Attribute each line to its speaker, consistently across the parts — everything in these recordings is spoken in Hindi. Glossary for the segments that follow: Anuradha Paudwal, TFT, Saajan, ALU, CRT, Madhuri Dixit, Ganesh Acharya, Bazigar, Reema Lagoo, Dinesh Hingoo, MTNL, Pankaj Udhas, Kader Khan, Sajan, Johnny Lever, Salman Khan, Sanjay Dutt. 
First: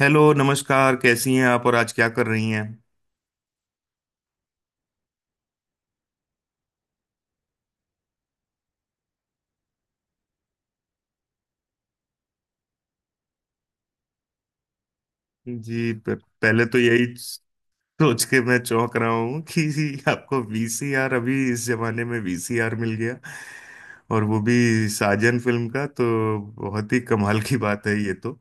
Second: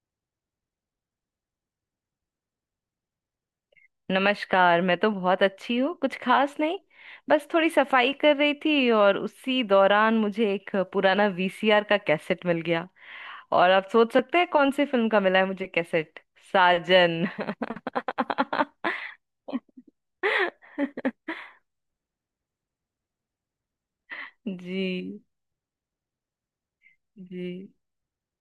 Speaker 1: हेलो, नमस्कार। कैसी हैं आप और आज क्या कर रही हैं?
Speaker 2: नमस्कार। मैं तो बहुत अच्छी हूँ। कुछ खास नहीं। बस थोड़ी सफाई कर रही थी और उसी दौरान मुझे एक पुराना वीसीआर का कैसेट मिल गया। और आप सोच सकते हैं कौन सी फिल्म का मिला है मुझे
Speaker 1: जी प-
Speaker 2: कैसेट।
Speaker 1: पहले तो यही
Speaker 2: साजन।
Speaker 1: सोच के मैं चौंक रहा हूँ कि आपको वीसीआर, अभी इस जमाने में वीसीआर मिल गया। और वो भी
Speaker 2: जी।
Speaker 1: साजन फिल्म का, तो बहुत ही कमाल की
Speaker 2: जी
Speaker 1: बात है ये तो।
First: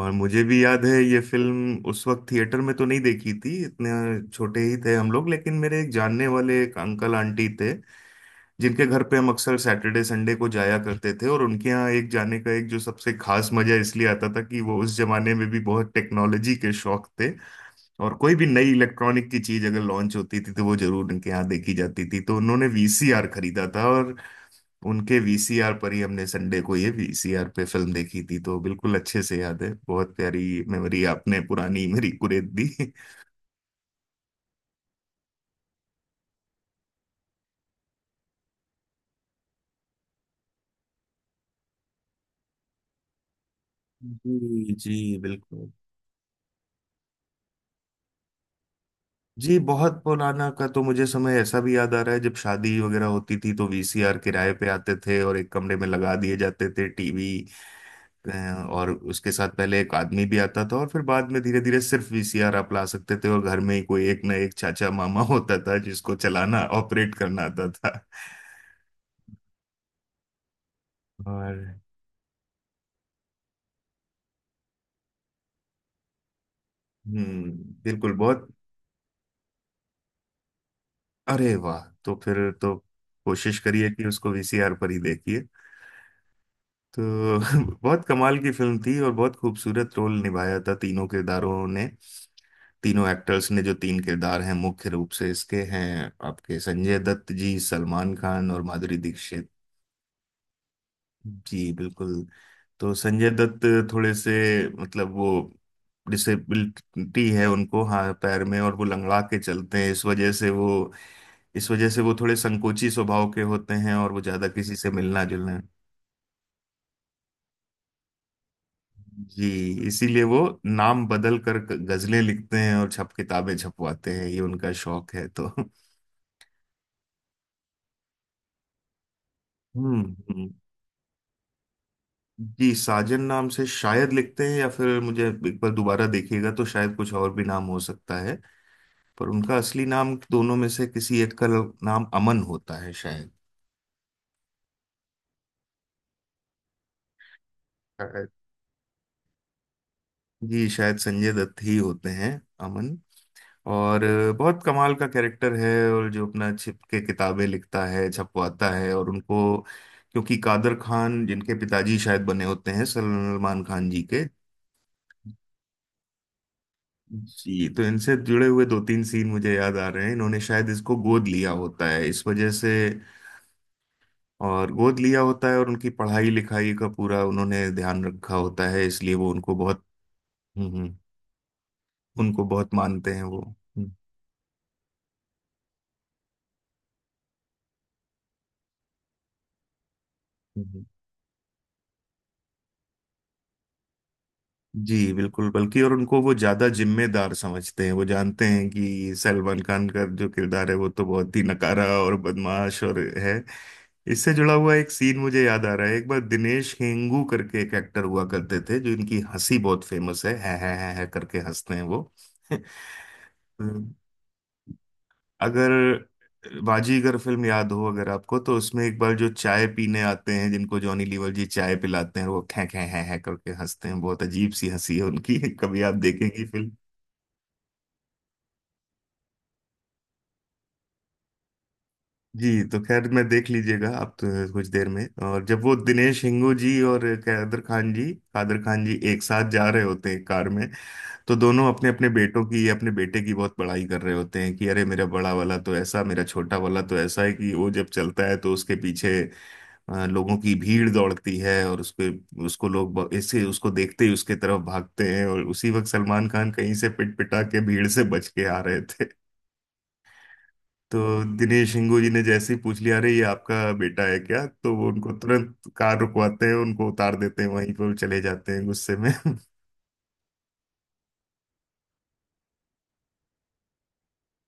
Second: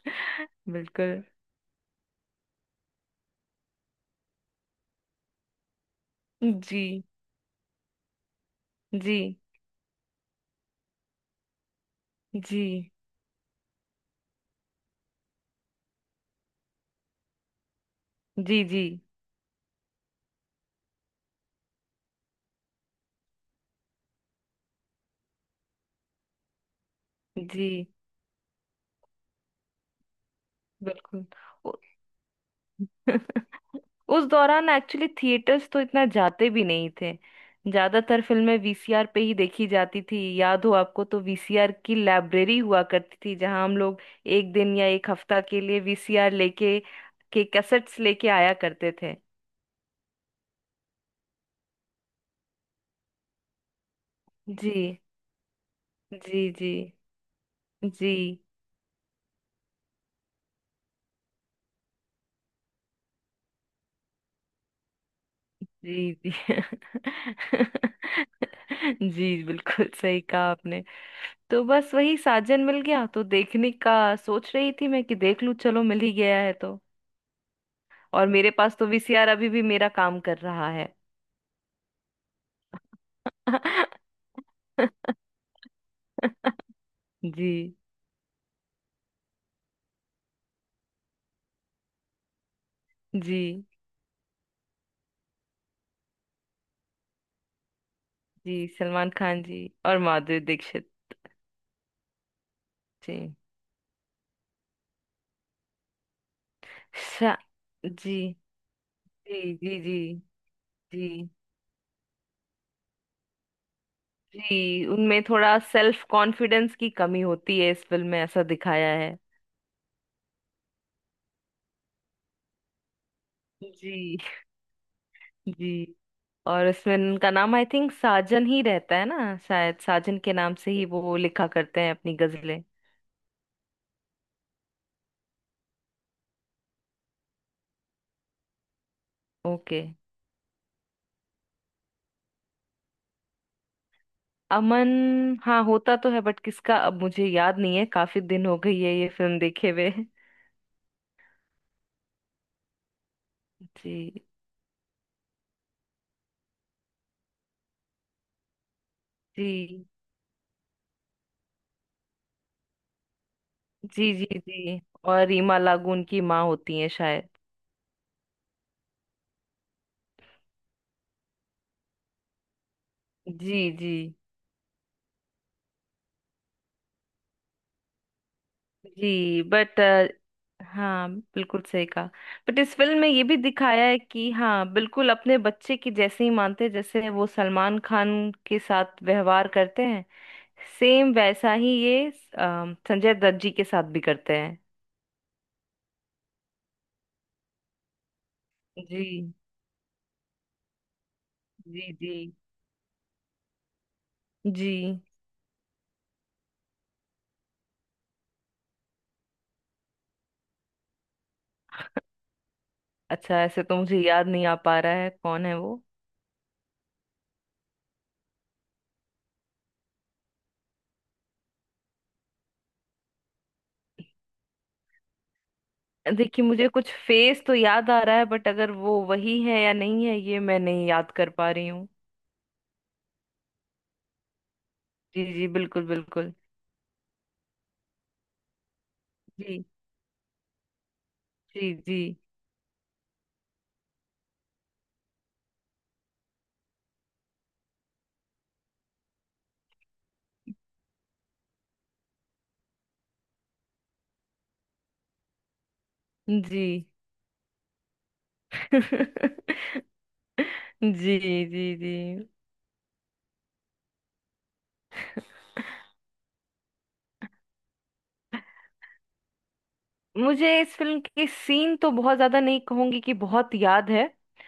Speaker 1: और मुझे भी याद है ये
Speaker 2: बिल्कुल।
Speaker 1: फिल्म। उस वक्त थिएटर में तो नहीं देखी थी, इतने छोटे ही थे हम लोग, लेकिन मेरे एक जानने वाले एक
Speaker 2: जी
Speaker 1: अंकल आंटी थे जिनके घर
Speaker 2: जी
Speaker 1: पे हम अक्सर सैटरडे संडे को जाया करते थे। और उनके यहाँ एक जाने का एक जो
Speaker 2: जी।
Speaker 1: सबसे खास मजा इसलिए आता था कि वो उस जमाने में भी बहुत टेक्नोलॉजी के शौक थे। और कोई भी
Speaker 2: जी
Speaker 1: नई
Speaker 2: जी
Speaker 1: इलेक्ट्रॉनिक की चीज अगर लॉन्च होती थी तो वो जरूर उनके यहाँ देखी जाती थी। तो उन्होंने वीसीआर खरीदा था और उनके वीसीआर पर ही हमने संडे को ये वीसीआर पे
Speaker 2: जी
Speaker 1: फिल्म देखी थी। तो बिल्कुल अच्छे से याद है, बहुत प्यारी मेमोरी
Speaker 2: बिल्कुल।
Speaker 1: आपने
Speaker 2: ओ-
Speaker 1: पुरानी मेरी कुरेद दी।
Speaker 2: उस दौरान एक्चुअली थिएटर्स तो इतना जाते भी नहीं थे। ज्यादातर फिल्में वीसीआर पे ही देखी जाती थी। याद हो आपको तो वीसीआर की लाइब्रेरी हुआ करती थी जहां हम लोग एक
Speaker 1: जी
Speaker 2: दिन या एक
Speaker 1: जी,
Speaker 2: हफ्ता के
Speaker 1: बिल्कुल।
Speaker 2: लिए वीसीआर लेके के कैसेट्स लेके आया करते थे।
Speaker 1: जी, बहुत पुराना का तो मुझे समय ऐसा भी याद आ रहा है जब शादी वगैरह होती थी तो वीसीआर किराए पे
Speaker 2: जी
Speaker 1: आते थे, और एक कमरे में लगा दिए
Speaker 2: जी
Speaker 1: जाते
Speaker 2: जी
Speaker 1: थे टीवी।
Speaker 2: जी
Speaker 1: और उसके साथ पहले एक आदमी भी आता था, और फिर बाद में धीरे धीरे सिर्फ वीसीआर आप ला सकते थे, और घर में ही कोई एक ना एक चाचा मामा होता था
Speaker 2: जी
Speaker 1: जिसको
Speaker 2: जी।
Speaker 1: चलाना, ऑपरेट करना आता था।
Speaker 2: जी बिल्कुल सही कहा आपने।
Speaker 1: और
Speaker 2: तो बस वही साजन मिल गया तो देखने का सोच रही थी मैं कि देख लूं, चलो मिल ही गया है तो।
Speaker 1: हम्म, बिल्कुल।
Speaker 2: और
Speaker 1: बहुत
Speaker 2: मेरे पास तो वीसीआर अभी भी मेरा काम कर रहा है।
Speaker 1: अरे वाह, तो फिर तो कोशिश करिए कि उसको वीसीआर पर ही देखिए। तो
Speaker 2: जी
Speaker 1: बहुत कमाल की फिल्म थी और बहुत खूबसूरत रोल निभाया था तीनों किरदारों ने, तीनों
Speaker 2: जी।
Speaker 1: एक्टर्स ने। जो तीन किरदार हैं मुख्य रूप से इसके, हैं आपके संजय दत्त जी, सलमान खान और
Speaker 2: जी
Speaker 1: माधुरी
Speaker 2: सलमान खान
Speaker 1: दीक्षित।
Speaker 2: जी और माधुरी दीक्षित
Speaker 1: जी बिल्कुल। तो संजय
Speaker 2: जी।
Speaker 1: दत्त थोड़े से, मतलब वो डिसेबिलिटी
Speaker 2: शा
Speaker 1: है उनको, हाँ,
Speaker 2: जी
Speaker 1: पैर में, और वो लंगड़ा के
Speaker 2: जी जी।
Speaker 1: चलते हैं।
Speaker 2: जी
Speaker 1: इस वजह से वो,
Speaker 2: जी
Speaker 1: इस वजह से वो थोड़े संकोची स्वभाव के होते हैं, और वो ज्यादा किसी
Speaker 2: जी
Speaker 1: से
Speaker 2: उनमें
Speaker 1: मिलना
Speaker 2: थोड़ा
Speaker 1: जुलना।
Speaker 2: सेल्फ कॉन्फिडेंस की कमी होती है, इस फिल्म में ऐसा दिखाया है।
Speaker 1: जी, इसीलिए वो नाम बदल कर गजलें लिखते हैं और छप किताबें छपवाते
Speaker 2: जी
Speaker 1: हैं, ये उनका शौक है। तो
Speaker 2: जी। और इसमें उनका नाम आई थिंक साजन ही रहता है ना, शायद
Speaker 1: हम्म
Speaker 2: साजन के
Speaker 1: हम्म।
Speaker 2: नाम से ही वो लिखा करते हैं अपनी गजलें।
Speaker 1: जी, साजन नाम से शायद लिखते हैं, या फिर मुझे एक बार दोबारा देखिएगा तो शायद कुछ और भी नाम हो सकता है। पर उनका
Speaker 2: ओके।
Speaker 1: असली नाम दोनों में से किसी एक का नाम अमन होता है शायद।
Speaker 2: अमन। हाँ, होता तो है बट किसका अब मुझे याद नहीं है, काफी
Speaker 1: शायद-
Speaker 2: दिन हो गई है ये फिल्म देखे हुए।
Speaker 1: जी शायद संजय दत्त ही होते हैं, अमन।
Speaker 2: जी
Speaker 1: और बहुत कमाल का कैरेक्टर है। और जो अपना छिप के किताबें लिखता है, छपवाता है, और उनको
Speaker 2: जी
Speaker 1: क्योंकि कादर खान जिनके पिताजी शायद बने होते हैं सलमान खान जी
Speaker 2: जी
Speaker 1: के।
Speaker 2: जी जी। और रीमा लागू उनकी माँ होती है शायद।
Speaker 1: जी, तो इनसे जुड़े हुए दो तीन सीन मुझे याद आ रहे हैं। इन्होंने शायद इसको गोद लिया होता है इस वजह से,
Speaker 2: जी जी
Speaker 1: और गोद लिया होता है और उनकी पढ़ाई लिखाई का पूरा उन्होंने ध्यान रखा होता है, इसलिए वो
Speaker 2: जी।
Speaker 1: उनको
Speaker 2: बट
Speaker 1: बहुत, हम्म हम्म,
Speaker 2: हाँ बिल्कुल सही कहा।
Speaker 1: उनको
Speaker 2: बट
Speaker 1: बहुत
Speaker 2: इस फिल्म में
Speaker 1: मानते हैं
Speaker 2: ये भी
Speaker 1: वो।
Speaker 2: दिखाया है कि हाँ बिल्कुल अपने बच्चे की जैसे ही मानते हैं, जैसे वो सलमान खान के साथ व्यवहार करते हैं,
Speaker 1: हम्म,
Speaker 2: सेम वैसा ही ये संजय दत्त जी के साथ भी करते हैं।
Speaker 1: जी बिल्कुल, बल्कि और उनको वो ज्यादा जिम्मेदार समझते हैं। वो जानते हैं कि
Speaker 2: जी
Speaker 1: सलमान खान का जो किरदार है वो तो बहुत ही नकारा
Speaker 2: जी जी
Speaker 1: और बदमाश और है। इससे जुड़ा
Speaker 2: जी।
Speaker 1: हुआ एक सीन मुझे याद आ रहा है। एक बार दिनेश हेंगू करके एक एक्टर हुआ करते थे, जो इनकी हंसी बहुत फेमस है, है करके हंसते हैं वो।
Speaker 2: अच्छा, ऐसे तो मुझे याद नहीं आ पा रहा है कौन है
Speaker 1: अगर
Speaker 2: वो।
Speaker 1: बाजीगर फिल्म याद हो अगर आपको, तो उसमें एक बार जो चाय पीने आते हैं जिनको जॉनी लीवर जी चाय पिलाते हैं, वो खे खे हैं करके हंसते हैं, बहुत अजीब सी हंसी है उनकी। कभी आप देखेंगी
Speaker 2: देखिए मुझे
Speaker 1: फिल्म।
Speaker 2: कुछ फेस तो याद आ रहा है बट अगर वो वही है या नहीं है ये मैं नहीं याद कर पा रही हूँ।
Speaker 1: जी, तो खैर, मैं देख लीजिएगा आप तो कुछ देर में।
Speaker 2: जी
Speaker 1: और
Speaker 2: जी
Speaker 1: जब वो
Speaker 2: बिल्कुल
Speaker 1: दिनेश
Speaker 2: बिल्कुल।
Speaker 1: हिंगू जी और कादर खान जी, कादर खान जी एक साथ
Speaker 2: जी
Speaker 1: जा रहे होते हैं कार में, तो दोनों
Speaker 2: जी
Speaker 1: अपने
Speaker 2: जी
Speaker 1: अपने बेटों की, अपने बेटे की बहुत बड़ाई कर रहे होते हैं कि अरे मेरा बड़ा वाला तो ऐसा, मेरा छोटा वाला तो ऐसा है कि वो जब चलता है तो उसके पीछे लोगों की भीड़ दौड़ती है, और उसके, उसको लोग ऐसे उसको देखते ही उसके तरफ भागते हैं। और उसी वक्त सलमान खान
Speaker 2: जी।
Speaker 1: कहीं से पिट पिटा के भीड़ से बच के आ रहे थे। तो
Speaker 2: जी
Speaker 1: दिनेश
Speaker 2: जी जी।
Speaker 1: हिंगू जी ने जैसे ही पूछ लिया अरे ये आपका बेटा है क्या, तो वो उनको तुरंत कार रुकवाते हैं, उनको उतार देते हैं वहीं पर, वो चले जाते हैं गुस्से में।
Speaker 2: मुझे इस फिल्म के सीन तो बहुत ज्यादा नहीं कहूंगी कि बहुत याद है।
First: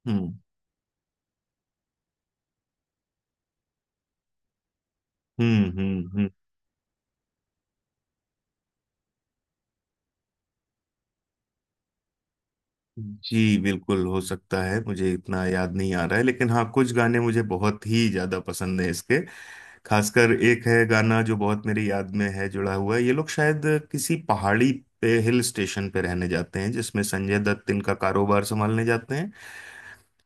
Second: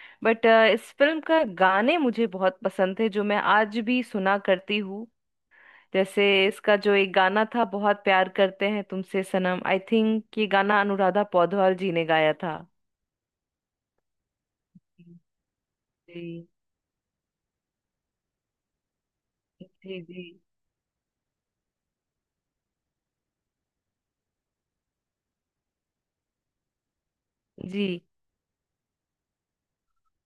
Speaker 1: हम्म
Speaker 2: बट इस फिल्म का गाने मुझे बहुत पसंद थे जो मैं आज भी सुना करती हूँ।
Speaker 1: हम्म
Speaker 2: जैसे
Speaker 1: हम्म
Speaker 2: इसका जो एक गाना था बहुत प्यार करते हैं तुमसे सनम, आई थिंक ये गाना अनुराधा पौडवाल जी ने गाया था।
Speaker 1: जी बिल्कुल, हो सकता है, मुझे इतना याद नहीं आ रहा है,
Speaker 2: जी
Speaker 1: लेकिन हाँ कुछ गाने मुझे बहुत ही ज्यादा पसंद है इसके।
Speaker 2: जी जी
Speaker 1: खासकर एक है गाना जो बहुत मेरी याद में है, जुड़ा हुआ है। ये लोग शायद किसी पहाड़ी पे, हिल स्टेशन पे रहने जाते हैं, जिसमें संजय दत्त
Speaker 2: जी
Speaker 1: इनका कारोबार संभालने जाते हैं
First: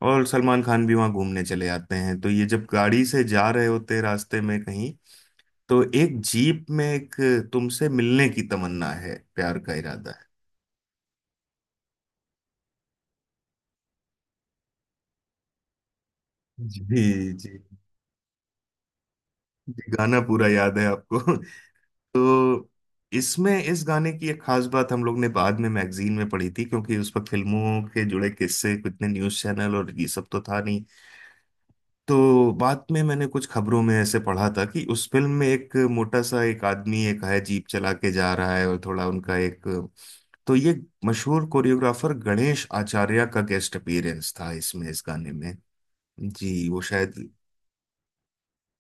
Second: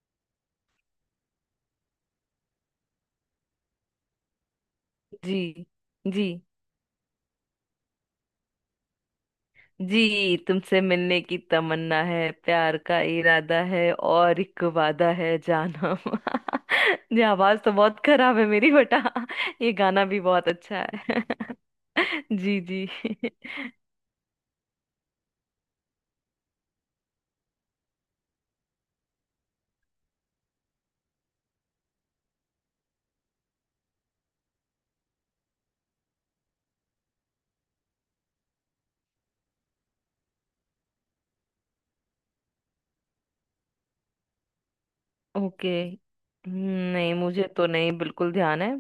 Speaker 1: और सलमान खान भी वहाँ घूमने चले जाते हैं। तो ये जब गाड़ी से जा रहे होते हैं रास्ते में कहीं,
Speaker 2: जी
Speaker 1: तो एक
Speaker 2: जी
Speaker 1: जीप में एक, तुमसे मिलने की तमन्ना है, प्यार का इरादा है।
Speaker 2: जी। तुमसे मिलने की तमन्ना है प्यार का इरादा है और एक वादा है जानम। ये
Speaker 1: जी जी।
Speaker 2: आवाज तो बहुत खराब है मेरी बेटा। ये
Speaker 1: जी,
Speaker 2: गाना
Speaker 1: गाना
Speaker 2: भी
Speaker 1: पूरा
Speaker 2: बहुत
Speaker 1: याद है
Speaker 2: अच्छा
Speaker 1: आपको?
Speaker 2: है। जी
Speaker 1: तो
Speaker 2: जी।
Speaker 1: इसमें इस गाने की एक खास बात हम लोग ने बाद में मैगजीन में पढ़ी थी, क्योंकि उस पर फिल्मों के जुड़े किस्से, कितने न्यूज़ चैनल और ये सब तो था नहीं। तो बाद में मैंने कुछ खबरों में ऐसे पढ़ा था कि उस फिल्म में एक मोटा सा एक आदमी एक है जीप चला के जा रहा है, और थोड़ा उनका एक, तो ये मशहूर कोरियोग्राफर गणेश आचार्य का गेस्ट अपीयरेंस था इसमें, इस गाने में।
Speaker 2: ओके।
Speaker 1: जी वो
Speaker 2: नहीं
Speaker 1: शायद,
Speaker 2: मुझे तो नहीं बिल्कुल ध्यान है।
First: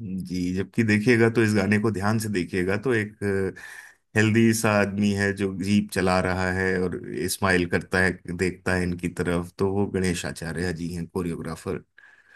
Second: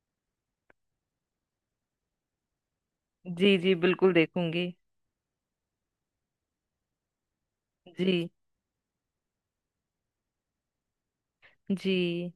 Speaker 1: जी जबकि देखिएगा तो इस गाने को ध्यान से देखिएगा तो एक
Speaker 2: जी जी बिल्कुल
Speaker 1: हेल्दी सा
Speaker 2: देखूंगी।
Speaker 1: आदमी है जो जीप चला रहा है, और स्माइल करता है,
Speaker 2: जी
Speaker 1: देखता है इनकी तरफ, तो वो गणेश आचार्य जी हैं, कोरियोग्राफर।
Speaker 2: जी।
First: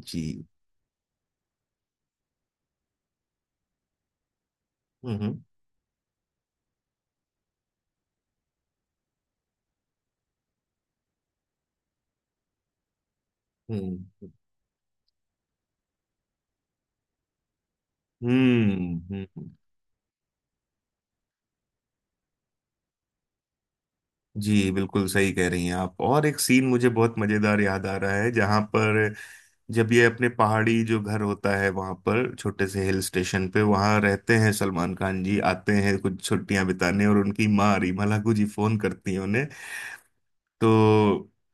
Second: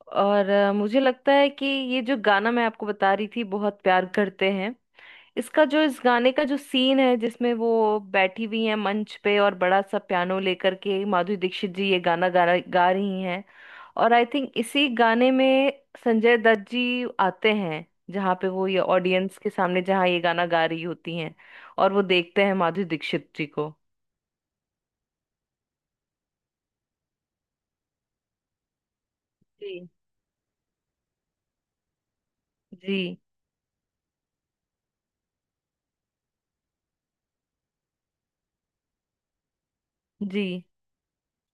Speaker 1: जी।
Speaker 2: और मुझे लगता है कि ये जो गाना मैं आपको बता रही थी बहुत प्यार करते हैं।
Speaker 1: हम्म
Speaker 2: इसका जो इस गाने का जो सीन है जिसमें वो बैठी हुई हैं मंच पे और बड़ा सा पियानो लेकर के माधुरी दीक्षित जी ये गाना गा रही हैं।
Speaker 1: हम्म
Speaker 2: और आई थिंक इसी गाने में संजय दत्त जी आते हैं जहाँ पे वो
Speaker 1: हम्म
Speaker 2: ये
Speaker 1: हम्म,
Speaker 2: ऑडियंस
Speaker 1: हम्म,
Speaker 2: के सामने जहाँ ये गाना गा रही होती हैं और वो देखते हैं माधुरी दीक्षित जी को।
Speaker 1: जी बिल्कुल सही कह रही हैं आप। और एक सीन मुझे बहुत मजेदार याद आ रहा है जहां पर,
Speaker 2: जी
Speaker 1: जब ये अपने पहाड़ी जो घर होता है वहां पर, छोटे से हिल
Speaker 2: जी
Speaker 1: स्टेशन पे वहां रहते हैं, सलमान खान जी आते हैं कुछ छुट्टियां बिताने, और उनकी माँ रीमा लागू जी फोन करती हैं उन्हें।
Speaker 2: जी।
Speaker 1: तो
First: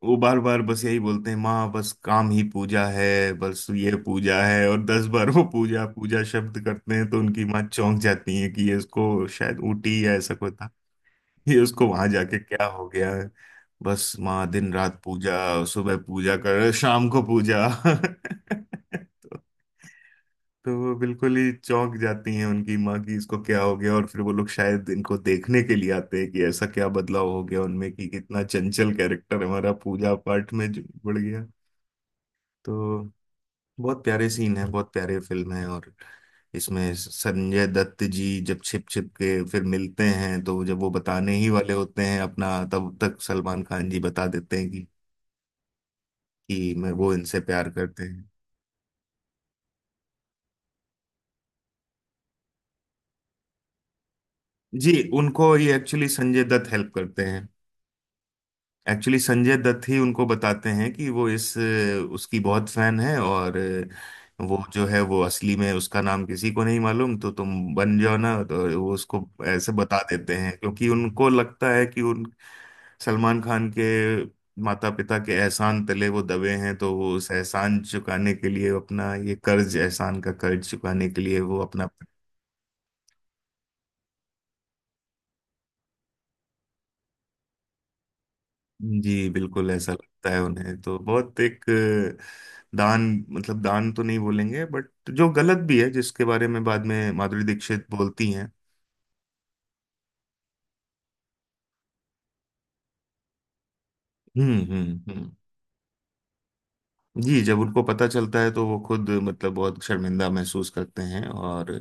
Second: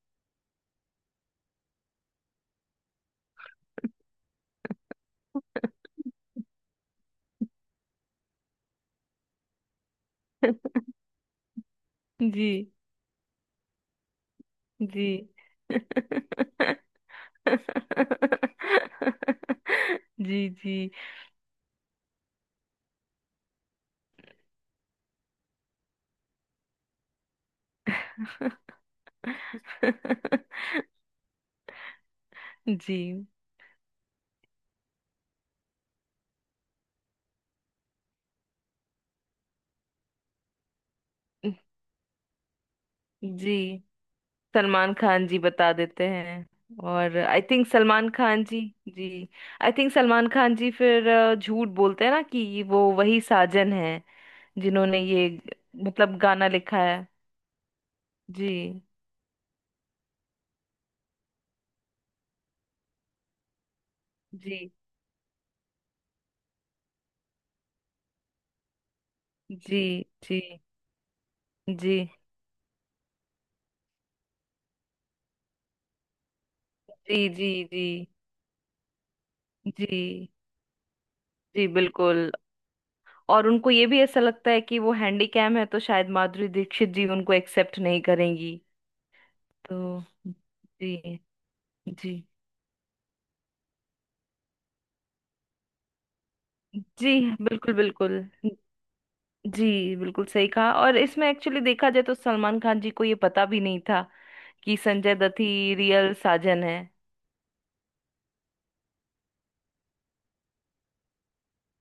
Speaker 1: वो बार बार बस यही बोलते हैं, माँ बस काम ही पूजा है, बस ये पूजा है, और 10 बार वो पूजा पूजा शब्द करते हैं। तो उनकी माँ चौंक जाती है कि ये इसको शायद ऊटी या ऐसा कुछ, ये उसको वहां जाके
Speaker 2: जी
Speaker 1: क्या हो गया है, बस माँ दिन रात
Speaker 2: जी।
Speaker 1: पूजा, सुबह पूजा कर, शाम को पूजा।
Speaker 2: जी
Speaker 1: तो
Speaker 2: जी।
Speaker 1: वो बिल्कुल ही चौंक जाती हैं उनकी माँ की इसको क्या हो गया, और फिर वो लोग शायद इनको देखने के लिए आते हैं कि ऐसा क्या बदलाव हो गया उनमें कि कितना चंचल कैरेक्टर हमारा पूजा पाठ में जो बढ़ गया। तो
Speaker 2: जी
Speaker 1: बहुत प्यारे सीन है, बहुत प्यारे फिल्म है। और इसमें संजय दत्त जी जब छिप छिप के फिर मिलते हैं, तो जब वो बताने ही वाले होते हैं अपना, तब तक
Speaker 2: जी
Speaker 1: सलमान खान जी बता देते हैं
Speaker 2: सलमान खान जी बता देते हैं।
Speaker 1: कि मैं, वो
Speaker 2: और
Speaker 1: इनसे
Speaker 2: आई थिंक
Speaker 1: प्यार करते
Speaker 2: सलमान
Speaker 1: हैं।
Speaker 2: खान जी। जी। आई थिंक सलमान खान जी फिर झूठ बोलते हैं ना कि वो वही साजन है
Speaker 1: जी,
Speaker 2: जिन्होंने ये
Speaker 1: उनको ये एक्चुअली
Speaker 2: मतलब
Speaker 1: संजय
Speaker 2: गाना
Speaker 1: दत्त
Speaker 2: लिखा
Speaker 1: हेल्प
Speaker 2: है।
Speaker 1: करते हैं।
Speaker 2: जी
Speaker 1: एक्चुअली संजय दत्त ही उनको बताते हैं कि वो इस, उसकी बहुत फैन है, और
Speaker 2: जी
Speaker 1: वो जो है वो असली में उसका नाम किसी को नहीं मालूम तो तुम बन जाओ ना। तो वो उसको ऐसे
Speaker 2: जी
Speaker 1: बता देते
Speaker 2: जी
Speaker 1: हैं, क्योंकि उनको लगता है
Speaker 2: जी
Speaker 1: कि उन सलमान खान के माता पिता के एहसान तले वो दबे हैं, तो वो
Speaker 2: जी
Speaker 1: उस
Speaker 2: जी
Speaker 1: एहसान
Speaker 2: जी।
Speaker 1: चुकाने के लिए अपना ये कर्ज, एहसान
Speaker 2: जी
Speaker 1: का कर्ज चुकाने के लिए वो
Speaker 2: जी
Speaker 1: अपना।
Speaker 2: बिल्कुल। और उनको ये भी ऐसा लगता है कि वो हैंडीकैम है तो शायद माधुरी दीक्षित जी उनको एक्सेप्ट नहीं करेंगी
Speaker 1: जी बिल्कुल,
Speaker 2: तो।
Speaker 1: ऐसा लगता है उन्हें।
Speaker 2: जी
Speaker 1: तो बहुत एक
Speaker 2: जी
Speaker 1: दान, मतलब दान तो नहीं बोलेंगे, बट जो गलत भी है, जिसके बारे में बाद में
Speaker 2: जी
Speaker 1: माधुरी
Speaker 2: बिल्कुल
Speaker 1: दीक्षित
Speaker 2: बिल्कुल।
Speaker 1: बोलती हैं।
Speaker 2: जी बिल्कुल सही कहा। और इसमें एक्चुअली देखा जाए तो सलमान खान जी को ये पता भी नहीं था
Speaker 1: हम्म
Speaker 2: कि
Speaker 1: हम्म
Speaker 2: संजय
Speaker 1: हम्म
Speaker 2: दत्त ही रियल साजन है।
Speaker 1: जी, जब उनको पता चलता है तो वो खुद मतलब बहुत शर्मिंदा महसूस करते हैं। और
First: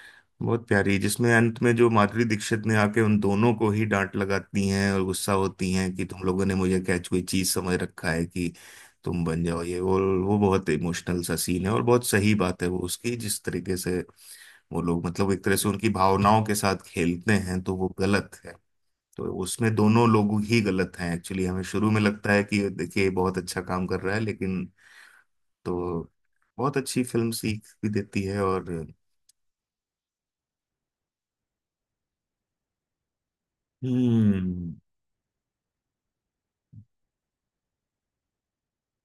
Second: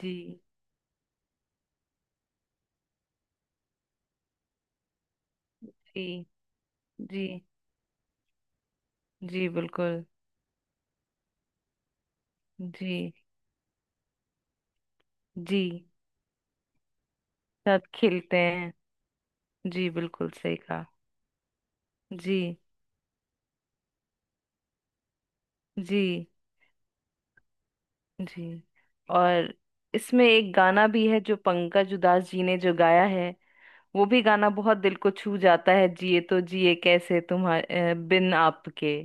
Speaker 2: जी
Speaker 1: बहुत प्यारी जिसमें अंत में जो माधुरी दीक्षित ने आके उन दोनों को ही डांट लगाती हैं और गुस्सा होती हैं कि तुम
Speaker 2: जी
Speaker 1: लोगों ने मुझे क्या कोई
Speaker 2: जी
Speaker 1: चीज समझ रखा है कि तुम बन
Speaker 2: जी
Speaker 1: जाओ ये वो।
Speaker 2: बिल्कुल।
Speaker 1: वो बहुत इमोशनल सा सीन है, और बहुत सही बात है वो
Speaker 2: जी
Speaker 1: उसकी, जिस तरीके से वो लोग मतलब एक तरह
Speaker 2: जी
Speaker 1: से उनकी भावनाओं के साथ खेलते हैं तो
Speaker 2: साथ
Speaker 1: वो गलत
Speaker 2: खेलते
Speaker 1: है।
Speaker 2: हैं।
Speaker 1: तो उसमें
Speaker 2: जी
Speaker 1: दोनों
Speaker 2: बिल्कुल
Speaker 1: लोग
Speaker 2: सही
Speaker 1: ही
Speaker 2: कहा।
Speaker 1: गलत हैं एक्चुअली। हमें शुरू में लगता
Speaker 2: जी
Speaker 1: है कि देखिए ये बहुत अच्छा काम कर रहा है, लेकिन,
Speaker 2: जी
Speaker 1: तो बहुत अच्छी फिल्म सीख भी देती है।
Speaker 2: जी।
Speaker 1: और
Speaker 2: और इसमें एक गाना भी है जो पंकज उधास जी ने जो गाया है। वो भी गाना
Speaker 1: हम्म,
Speaker 2: बहुत दिल को छू जाता है, जिए तो जिए कैसे तुम्हारे बिन आपके।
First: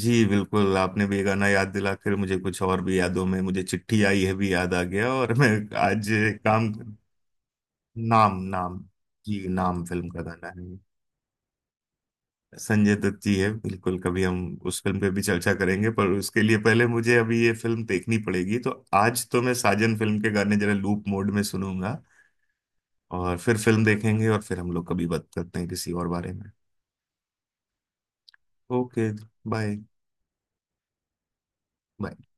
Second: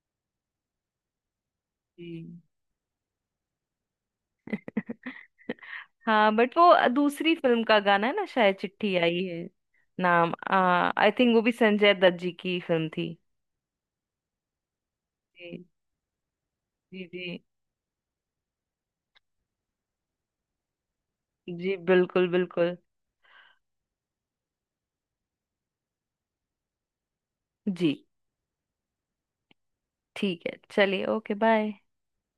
Speaker 1: जी बिल्कुल, आपने भी ये गाना याद दिला
Speaker 2: जी।
Speaker 1: कर मुझे कुछ और भी यादों में मुझे चिट्ठी आई है भी याद आ गया। और मैं आज
Speaker 2: हाँ बट
Speaker 1: काम,
Speaker 2: वो दूसरी फिल्म का गाना है ना
Speaker 1: नाम,
Speaker 2: शायद,
Speaker 1: नाम।
Speaker 2: चिट्ठी आई
Speaker 1: जी,
Speaker 2: है।
Speaker 1: नाम फिल्म का
Speaker 2: नाम,
Speaker 1: गाना है।
Speaker 2: आई थिंक वो भी संजय दत्त जी की फिल्म
Speaker 1: संजय
Speaker 2: थी।
Speaker 1: दत्त जी है बिल्कुल। कभी हम उस फिल्म पे भी चर्चा
Speaker 2: जी
Speaker 1: करेंगे, पर उसके लिए पहले
Speaker 2: जी
Speaker 1: मुझे
Speaker 2: जी।
Speaker 1: अभी ये फिल्म देखनी पड़ेगी। तो आज तो मैं साजन फिल्म के गाने जरा लूप मोड में
Speaker 2: जी
Speaker 1: सुनूंगा,
Speaker 2: बिल्कुल बिल्कुल।
Speaker 1: और फिर फिल्म देखेंगे, और फिर हम लोग कभी बात करते हैं किसी और बारे में।
Speaker 2: जी
Speaker 1: ओके, बाय।
Speaker 2: ठीक है चलिए ओके बाय।
Speaker 1: my